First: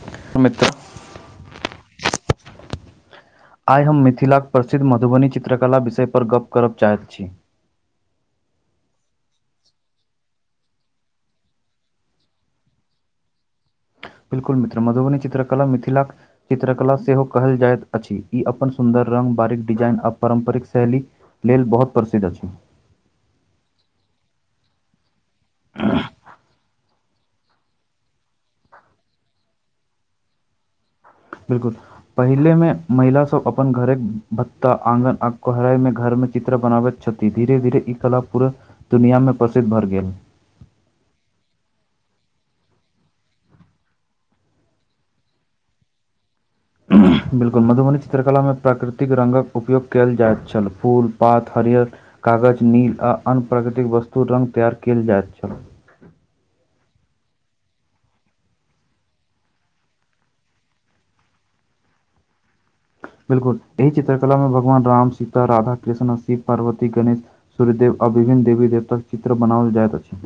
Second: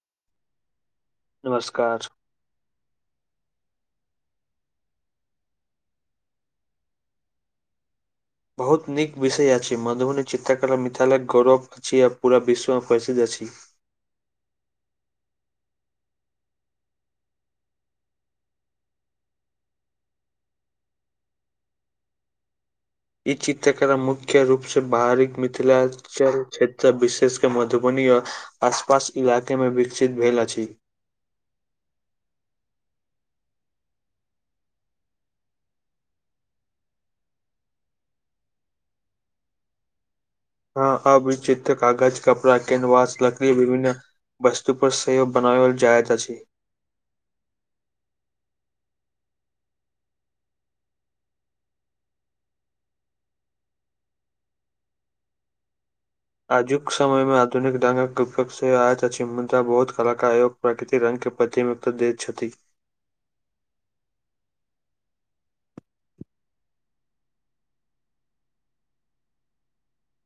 [unintelligible] नमस्कार आइ हम मिथिलाक प्रसिद्ध मधुबनी चित्रकला विषय पर गप करब चाहैत छी बहुत नीक विषय अछि मधुबनी चित्रकला मिथिला केँ गौरव छी आ पूरा विश्वमे प्रसिद्ध अछि बिल्कुल मित्र मधुबनी चित्रकला मिथिलाक चित्रकला सेहो कहल जाइत अछि ई अपन सुन्दर रंग बारिक डिजाइन आ पारम्परिक शैली लेल बहुत प्रसिद्ध अछि ई चित्रक मुख्य रूप से बाहरी मिथिला चारु क्षेत्र विशेष के मधुबनी आ आस पास इलाके में विकसित भेल अछि बिल्कुल पहिल मे महिला सब अपन घरे भत्त आँगन आ कोहराई मे घरमे चित्र बनाबैत छथि। धीरे धीरे इ कला पूरा दुनिया मे प्रसिद्ध भर गेल। ह अवचित्र कागज कपड़ा कनवास लकड़ी विभिन्न वस्तु पर से हो बनाव जायत अछि बिल्कुल मधुबनी चित्रकलामे प्राकृतिक रंग उपयोग कयल जाइत छल फूल पात हरियर कागज नील आ अन्य प्राकृतिक वस्तु रंग तैयार कयल जाइत छल। आजुक समयमे आधुनिक दांगक [unintelligible] प्रकृतिक रंग के प्रति मुक्त देय छथि। बिल्कुल एहि चित्रकला मे भगवान राम, सीता, राधा कृष्णा शव पार्वती, गणेश सूर्यदेव आ विभन्न देवी देवताक चित्र बनाओल जाइत अछि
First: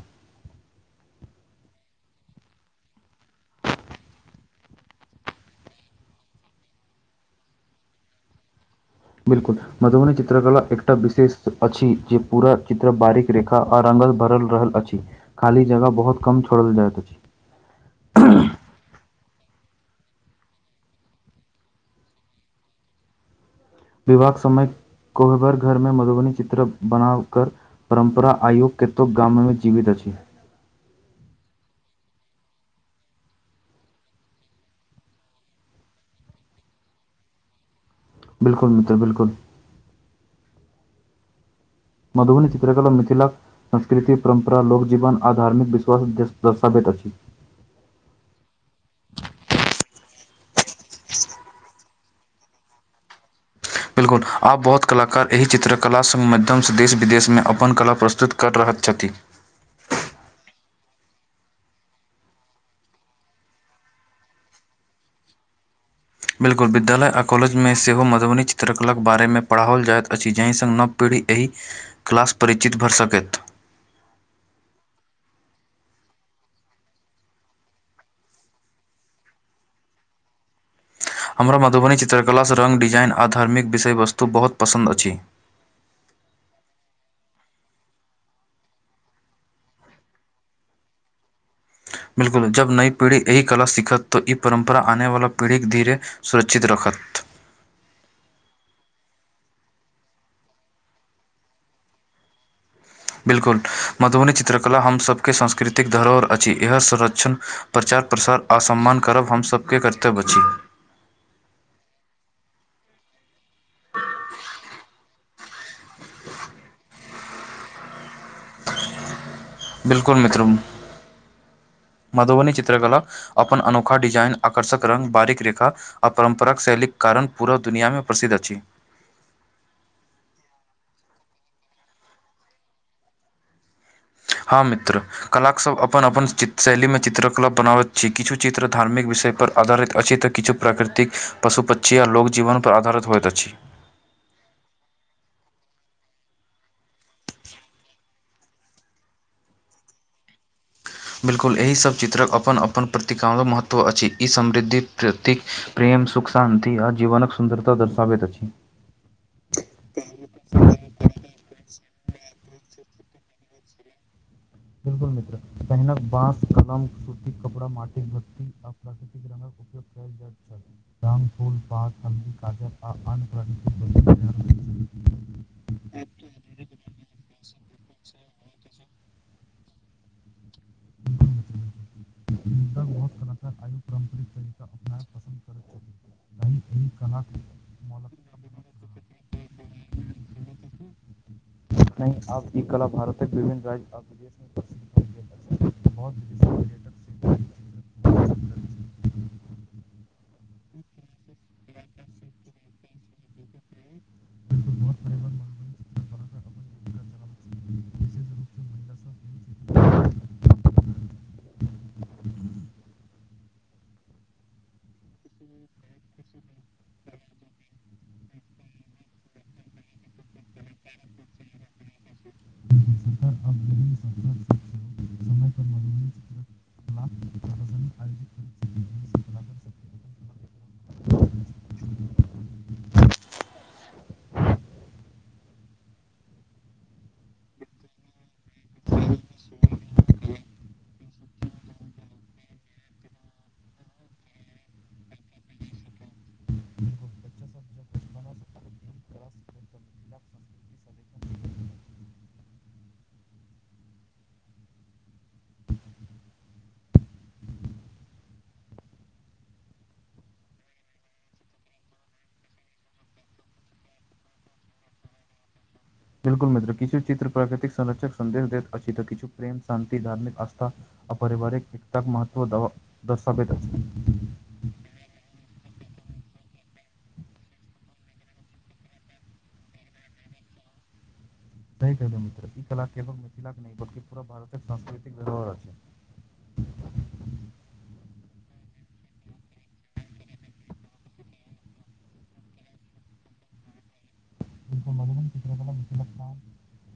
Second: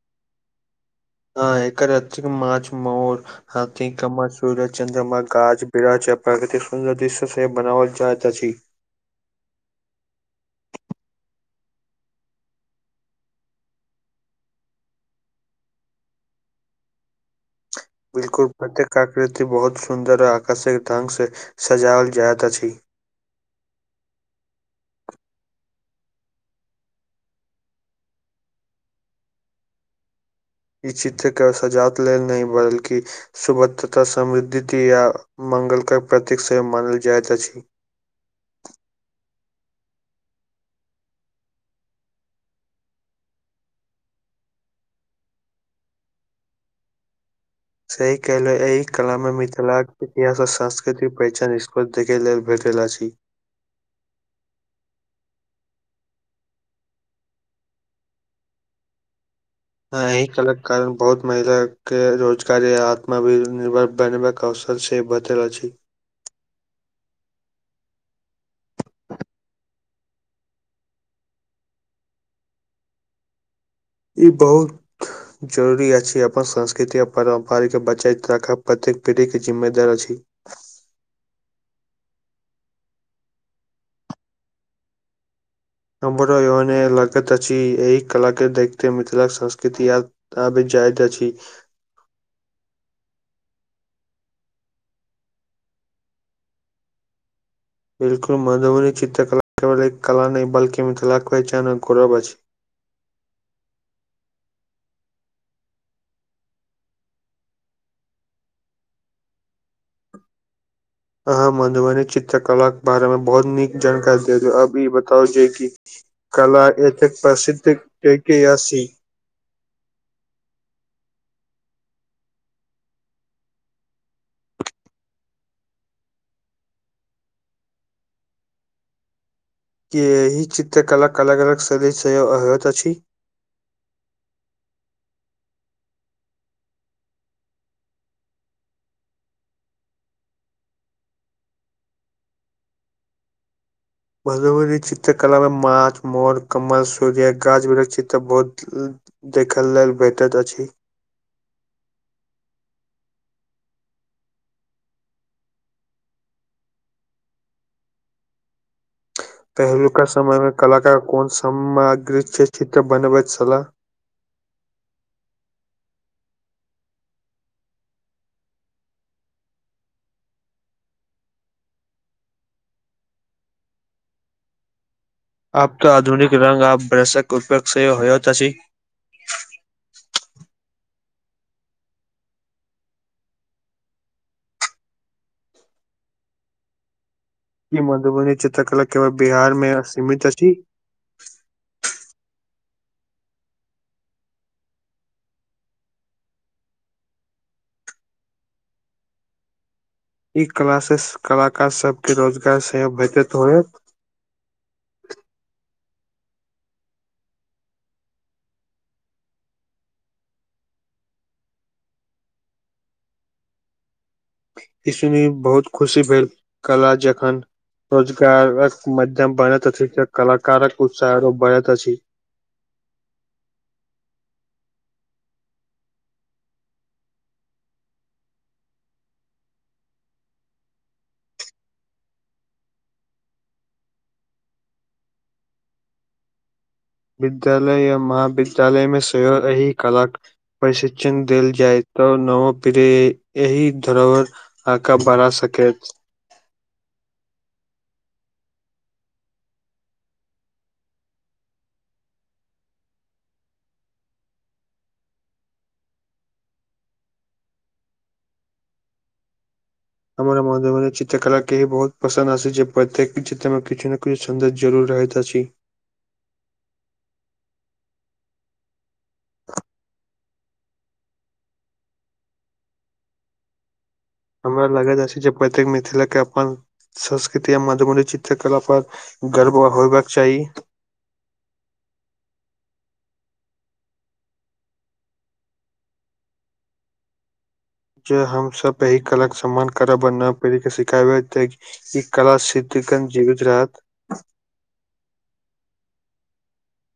हँ एकर अक्षिक माछ मोर हाथी कम सूर्य चन्द्र गाछ बिराक्ष प्रकृतिक सुन्दर दृश्य से बनाबल चाहत अछि। बिल्कुल मधुबनी चित्रकला एकटा विशेष अछि जे पूरा चित्र बारीक रेखा आ रंगल भरल रहल अछि। खाली जगह बहुत कम छोड़ल जाइत अछि। बिल्कुल प्रत्यका कृति बहुत सुंन्दर आ आकर्शक ढंग से सजाओल जाइत अछि। विवाह समय कोहबर घरमे मधुबनी चित्र बना कर परम्परा आयु कतुक गाममे जीवित अछि। ई चित्रके सजात लेल नहि बलकि सुभध तथा समृद्धि या मंगलके प्रतीक सेहो मानल जाइत अछि। बिल्कुल मित्र बिल्कुल मधुबनी चित्रकल मिथिला संस्कृति परम्परा लोकगजीवन आ धार्मिक विश्वास द दर्शाबैत अछि। सही कला एहि कला मे मिथिलाक के इतिहास आ सांस्कृति पहिचान [unintelligible] देखे लेल भेटेल छी। बिल्कुल आब बहुत कलाकार एहि चित्रकलास माध्यमसँ देश विदेशमे अपन कला प्रस्तुत कर रहल छथि। एहि कल के कारण बहुत महिला के रोजगार या आत्म भनिर्भर बनेबाक आवश्यक से बचल अछि। बिल्कुल विद्यालय आओ कॉलेजमे सेहो मधुबनी चित्रकलाके बारेमे पढ़ाओल जाइत अछि जाहि संग नव पीढ़ी एहि क्लास परिचित भऽ सकैत। इ बहुथ जरूरी अछि अपन संस्कृति आ परारम्परिके बचाय राखब प्रत्येक पीढ़ीके जिम्मेदार अछि। हमरो मधुबनी चित्रकलासँ रंग डिजाइन आ धार्मिक विषय वस्तु बहुत पसन्द अछि। हम्बरो योने लगैत अछि एहि कलाक के देखत मिथिलाक संस्कृति याद त अबी जाइत अछी। बिल्कुल जब नई पीढ़ी यह कला सिखत त इ परम्परा आने वाला पीढ़ीक धीरे सुरक्षित रखत। बिल्कुल मधवनी चित्रकला केवल एक कला नै बलकि मिथिलक वहचानक गौरब अछि। बिल्कुल मधुबनी चित्रकला हमसबके सांस्कृतिक धरोहर अछि इह संरक्षण प्रचार प्रसार आ सम्मान करब हमसबके कर्तव्य अछि। आहाँ मधुबनी चित्रकला के बारे मे बहुत नीक जानकारी दे देव आब इ बताउ जे की कला एतेक प्रसिद्ध यै कि एसी बिल्कुल मित्र मधुबनी चित्रकला अपन अनोखा डिजाइन आकर्षक रंग बारिक रेखा आ परम्पराक शैलीक कारण पूरा दुनिआमे प्रसिद्ध अछि। के एहि चित्र कलाक कलग अलग शैली से होयत अछि। हँ मित्र कलाक सब अपन अपन शैलीमे चित्रकला बनाबैत छी किछु चित्र धार्मिक विषय पर आधारित अछि तऽ किछु प्राकृतिक पशु पक्षी आ लोकजीवनपर आधारित होइत अछि मधुबनी चित्रकलामे माँछ मोर कमल सूर्य गाछ विरिक्षित तऽ बहुत देखल लेल भेटत अछि। बिल्कुल एहि सब चित्रक अपन अपन प्रतिक महत्व अछि इ समृद्धि प्रतीक प्रेम सुख शान्ति आ जीवनक सुन्दरता दर्शाबैत अछि। पहिलुका समयमे कलाकार कोन सामग्री चित्र बनबैत छलाह [inaudible] बिलकुल मित्र पहिनकक बाँस कलम सूती कपड़ा माटिक धतती आ प्राकृतिक रक जा [inaudible] रङ् फूल पात हल्दी काजर आ आन्य प्राकृतिक वस्तु आब त आधुनिक रंग आभ्रषक उपेक्ष होयत अछि बिल्कुल। बहुत कला [inaudible] र आयु पारम्परिक त। के क। [unintelligible] ई मधुबनी चित्रकला केवल बिहार मे सीमित अछि नहि आब ई कला भारतके विभिन्न राज्य आ देश मे प्रसद्ध हो है बहुत [inaudible] ब ई कला से कलाकार सब के रोजगार सेहो भेटत होइत बहुत परिवार मधुबनी चित्रकला पर अपन जीविका चलाबैत छथि, विशेष रूप सँ महिला सभ। एहि क्षेत्र ई सुनि बहुत खुशी भेल कला जखन रोजगारक मध्यम बनैतथ से कलाकारक उत्साह बनैत अछि [inaudible] समय पर मधुबनी चित्रकलाक प्रदर्शनी आयोजित करैत छथि, जाहि सँ कलाकार सभ के अपन कला विद्यालय य महाविद्यालयमे सेहो अहि कला के प्रशिक्षण देल जाइ तऽ नव पीढ़ी एहि धरोबर आका बड़ा सकेत हमर मधुबनी चित्रकला के बहुत पसन्द अस जे प्रत्येक चित्रमे किछु ने किछु सौन्दर्य जरूर रहैत अछि बिलकुल मित्र किछु चित्र प्राकृतिक संरक्षक सन्देश दैत अछिच तऽ किछु प्रेम शान्ति धार्मिक आस्था अपारिवारिक एकताक महत्व दर्शाबैत अछि हमरा लगैत अछि जे प्रतेक मिथिलाके अपन संस्कृति आ मधुबनी चित्रकला पर गर्व होयबाक चाही [unintelligible] ई कला केवल मिथिलाके नहि बलि पूरा भारत सांस्कृतिक व्यवहार छै जे हमसब एहि कला के सम्मान करब आ नव पीढ़ीक के सिखाबेतऽ ई कला सिद्धिकन जीवित रहत [unintelligible] लगन चित्रकलाख लगता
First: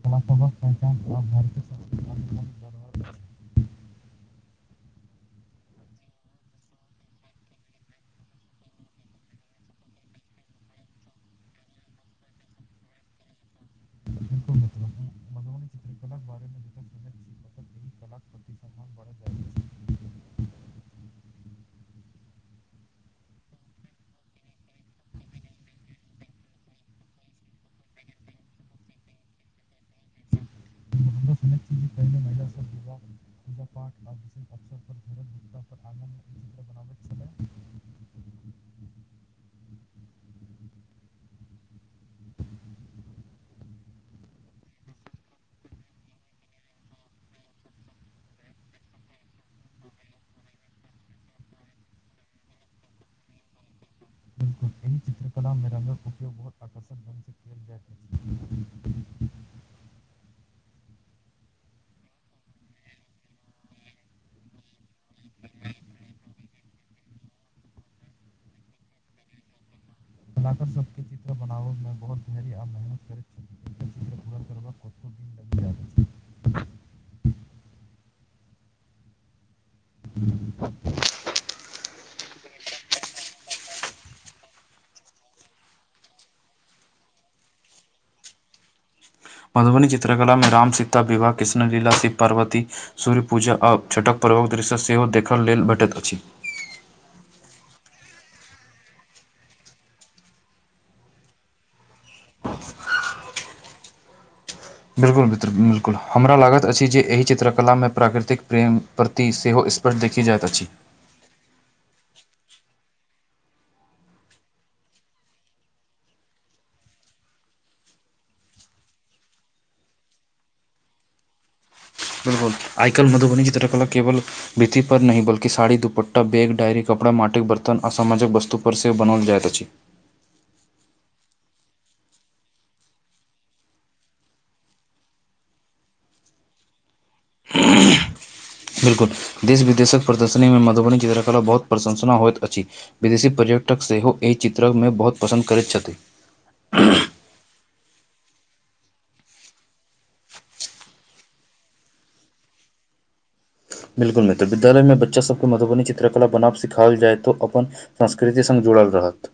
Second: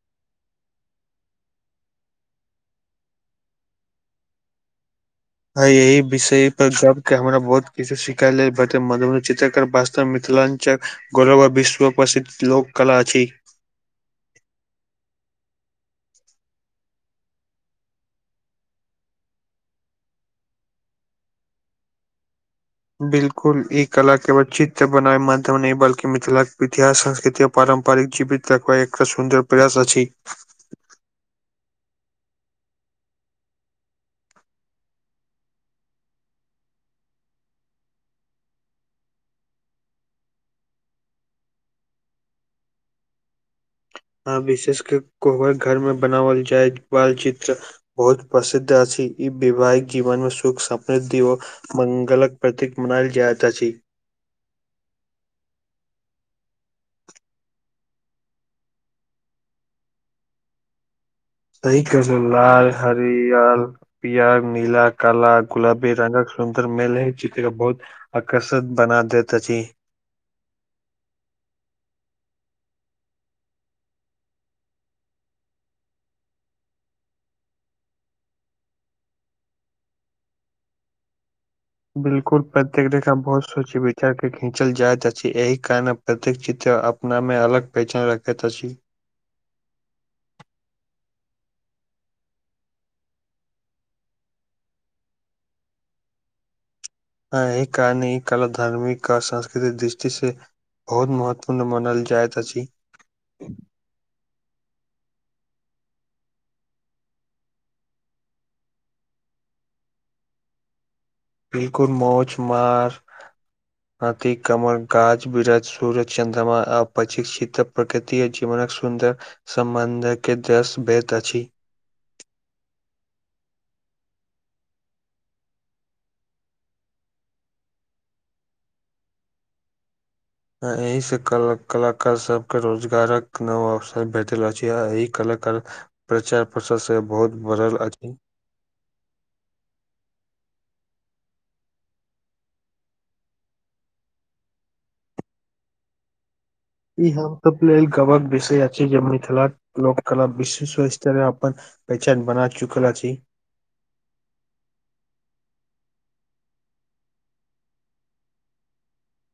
बलाक पहचान आ भारतीय संस्कृतिक अनमोल धरोहर अछि। अय विषय पर गप के हमरा बहुत किछु सिखैलेल भेटत मधुबनी चित्रकलऽ मिथिलाञ्चक गौरव विश्व प्रसिद्ध लोक कला छी बिल्कुल मित्र, मधुबनी चित्रकलाक बारेमे जतेक सुनैत छी ओतेक एहि कलाक प्रति सम्मान बढ़ैत जाइत अछि। बिल्कुल ई कला केवल चित्र बनाबै माध्यम नहि बल्कि मिथिलाक इतिहास संस्कृति पारम्परिक जीवित देखबै एकटा सुन्दर प्रयास अछि [unintelligible] पूज पाठ आ विष अवसर पर आन बनाबैत छल [inaudible] आ विशेष के कोबर घर में बनाओल जाय बालचित्र बहुत प्रसिद्ध अछि ई वैवाहिक जीवन मे सुख समृद्धि मंगलक प्रतीक मनायल जायत अछी बिलकुल एहि चित्रकला मेरङ्गर उपयोग बहुत आकर्षक ढंग से कयल जात [inaudible] तै [inaudible] क ए लाल हरियल पियर नीला काला गुलाबी रंगक सुन्दर मेल हइ छै बहुत आकर्षक बना दैत अछि कलाकर सबके चित्र बनाबै मे बहुत धैर्य आ मेहनत करैत छल करब कत दिन लग [inaudible] बिलकुल प्रत्येक रेखा बहुत सोची विचार के विचार जाइत छै एहि कारण प्रत्येक चित्र अपना मे अलग पहचान रखैत अछि। मधुबनी चित्रकला मे राम सीता विवाह कृष्ण लीला शिव पार्वती सूर्य पूजा आ छठक पर्व दृश्य सेहो देखय लेल भेटैत अछि। [unintelligible] कला धार्मिक आर सांस्कृतिक दृष्टि से बहुत महत्वपूर्ण मानल जायत अछि। बिल्कुल मित्र बिल्कुल हमरा लागैत अछि जे एहि चित्रकलामे प्राकृतिक प्रेम। प्रति सेहो इसपर देखी जाइत अछि बिल्कुल मौछ मार [inaudible] हाथी कमर गाछ विरक्ष सूरज चन्द्रमा आ पशिक्षितक प्रकृति जीवनक सुन्दर संमंनधक के जस बेत अछि बिल्कुल आइ काल मधुबनी [unintelligible] केवल बिथि पर नहि बल्कि साड़ी दुपट्टा बैग डायरी कपड़ा माटिक बर्तन असामाजिक वस्तु पर सेहो बनाओल जाइत अछि एहिसँ क कलाकार सबके रोजगारक नव अवसर भेटल अछि आ एहि कलाकार प्रचार प्रसार से बहुत भरल अछि बिल्कुल देश विदेशक प्रदर्शनीमे मधुबनी चित्रकला बहुत प्रशंसना होइत अछि विदेशी पर्यटक सेहो एहि चित्रमे बहुत पसन्द करैत छथि ई हम कम्प लेल गवक विषय अछि जे मिथिला लोक कला विश्व स्तरय अपन पेहचान बना चुकल अछि बिल्कुल मित्र विद्यालय मे बच्चा सबके मधुबनी चित्रकला बनाब सिखायल जाय तऽ अपन संस्कृति संग जुड़ल रहत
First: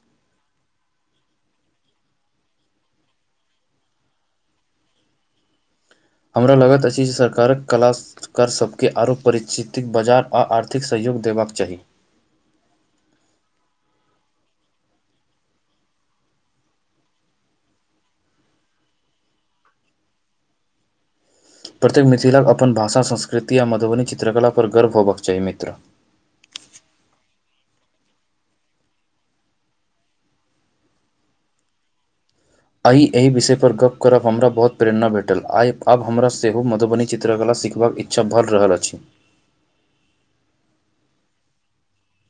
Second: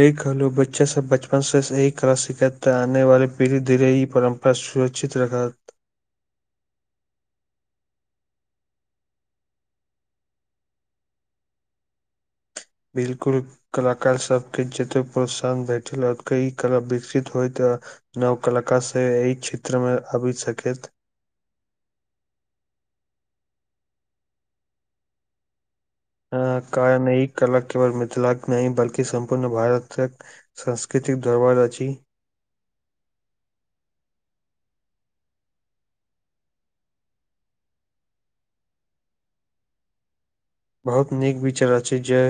एहि कहलू बच्चा सब बचपन से सहि करब सिखैबता आने वाले पीढ़ी धीरे ई परम बस सुरक्षित रखत हमरा लगैत अछि जे सरकारक कलास सरकार सभके आरो परिचितिक बाजार आ आर्थिक सहयोग देबाक चाही बिल्कुल कलाकार सबके जतेक प्रोत्साहन भेटल [unintelligible] ई कला विकसित होइत नव कलाका से एहि क्षेत्र मे आबि सकैत प्रत्येक मिथिला अपन भाषा संस्कृति आ मधुबनी चित्रकलापर गर्व होयबाक चाही मित्र कारण एहि कलकट केवल मिथिलाक नहि बल्कि सम्पूर्ण भारतक। संस्कृतिक दरबार अछि आइ एहि विषय पर गप्प करब हमरा बहुत प्रेरणा भेटल आइ आब हमरा सेहो मधुबनी चित्रकला सिखबाक ए छ भर रहल अछि बहुत नीक विचर अछि जे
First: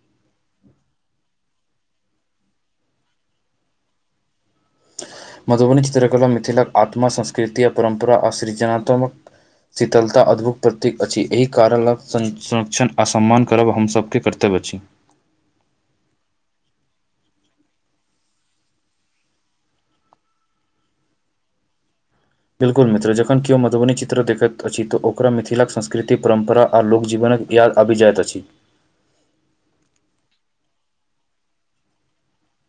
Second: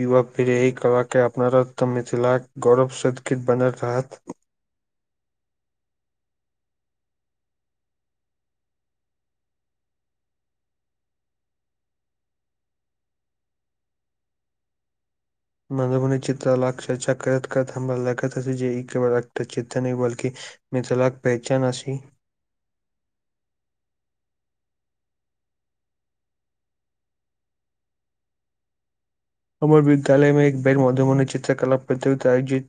युवा पीढ़ी एहि कला के अपनावत त मिथिलाक गौरव सदखित बनल रहत मधुबनी चित्रकला मिथिलाक आत्मा संस्कृति आ परम्परा आ सृजनात्मक शीतलता अद्भुत प्रतीक अछि एहि कारण लग सं संरक्षण आ सम्मान करब हमसब के प्रति त बची। मधुबनी चित्रला चर्चा करैत करैत हमरा लखैत अछि जे ई केवल एकटा चित्र नय बल्कि मिथिलाक पेहचान अछि बिल्कुल मित्र जखन किओ मधुबनी चित्र देखैत अछि तअ ओकरा मिथिलाक संस्कृति परम्परा आ लोक जीवनक याद आबि जाइत अछि हमर विद्यालय मे एक बेग मधुबनी चित्रकला प्रतियोगिता आयोजित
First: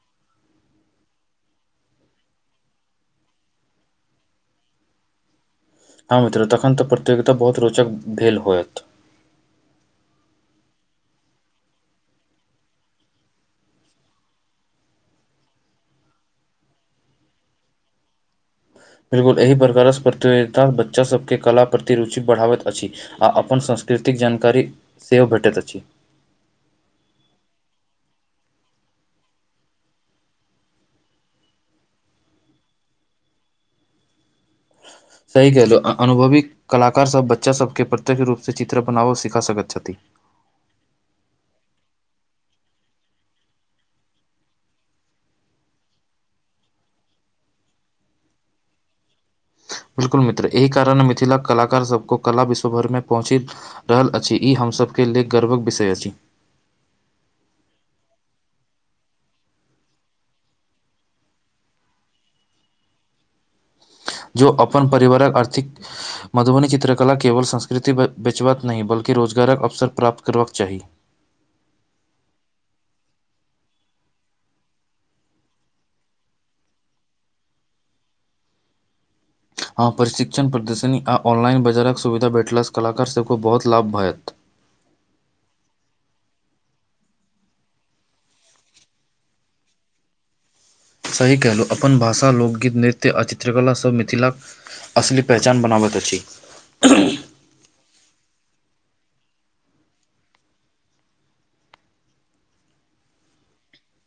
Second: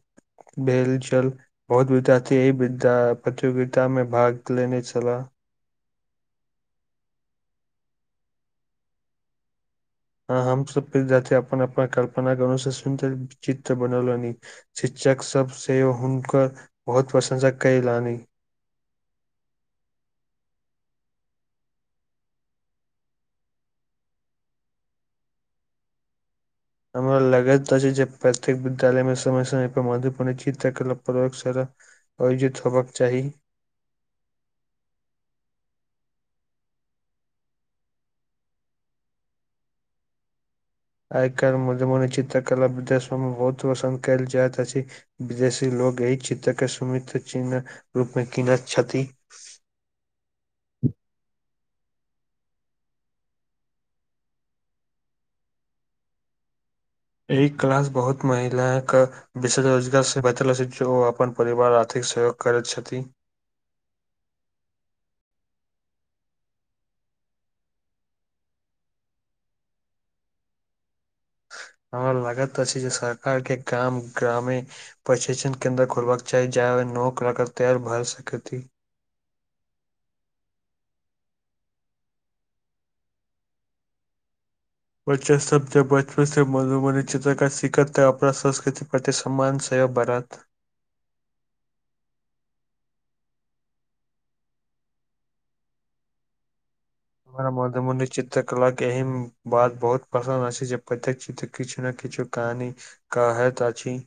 भेल छल बहुत विद्यार्थी अहि विद्या प्रतियोगिता मे भाग लेने छला हँ मित्र तखन त प्रतियोगिता बहुत रोचक भेल होयत हाँ हम सब विद्यार्थी अपन अपन कल्पना के अनुसा सुंदर चित्र बनल लोनी शिक्षक सब से हुनकर बहुत प्रशंसक कैलनी बिलकुल एहि पर [unintelligible] प्रकारक प्रतियोगिता बच्चा सबके कला प्रति रुचि बढ़ाबैत अछि आ अपन सांस्कृतिक जानकारी सेहो भेटैत अछि। हमरा लगैत अछि जे प्रत्येक विद्यालय मे समय समय पर मह्वपूर्ण चित्रकला प्रयोगशाला। अयोजित होबक चाही सही कहलहुँ अनुभवी कलाकारसभ बच्चासभके प्रत्यक्ष रूपसँ चित्र बनाबऽ सिखा सकैत छथि। आइ काल मधुबनी चित्रकला सबमे [unintelligible] कैल जाइत अछि विदेशी लोक एहि चित्रके सुमित चिन्हकँ रूपमे कीनैत छथि ' बिलकुल मित्र एहि कारण मिथिलाक कलाकार सब को कला विश्व भर मे पहुँची। रहल अछि ई हमसभ के लेल गर्वक विषय अछि एहि क्लास बहुत महिलाक विशेष रोजगार से बचला छै जे ओ अपन परिवार आर्थिक सहयोग करैत छथि‌ जो अपन परिवारक आर्थिक मधुबनी चित्रकला केवल संस्कृति बैचबाक नहि बल्कि रोजगारक अवसर प्राप्त करबाक चाही हमरा लागत अछि जे सरकार के काम गाममे प्रशिक्षण केन्द्र खोलबाक चाही [unintelligible] हँ प्रशिक्षण प्रदर्शनी आ ऑनलाइन बजारक सुविधा भेटलासँ कलाकारसभके बहुत लाभ भाइत बच्चा सब जब बचपन से मधुबनी चित्रकार सिखत तै अपना संस्कृति पर सम्मान सेहो बरहत। सही कहलहुँ अपन भाषा लोकगीत नृत्य आ चित्रकलासभ मिथिलाक असली पहचान बनाबैत अछि हमरा मधुमनी चित्रकला के एहन बात बहुत पसंद अछि जे प्रत्येक चित्र किछु ने किछो कहानी कहैत अछि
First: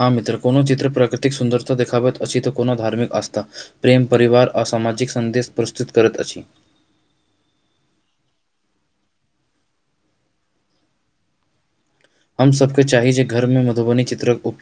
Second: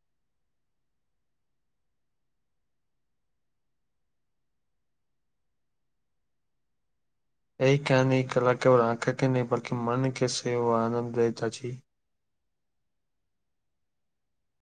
हँ मित्र कोनो चित्र प्रकृतिक सुन्दरता देखाबत अछि तऽ कोनो धार्मिक आस्था प्रेम परिवार असामाजिक सन्देश प्रस्तुत करैत अछि एहि कहानी कला केवल आँख के नहि बल्कि मन के सेहो आनन्द देत अछि। हम सभके चाही जे घरमे मधुबनी चित्रक उपयोग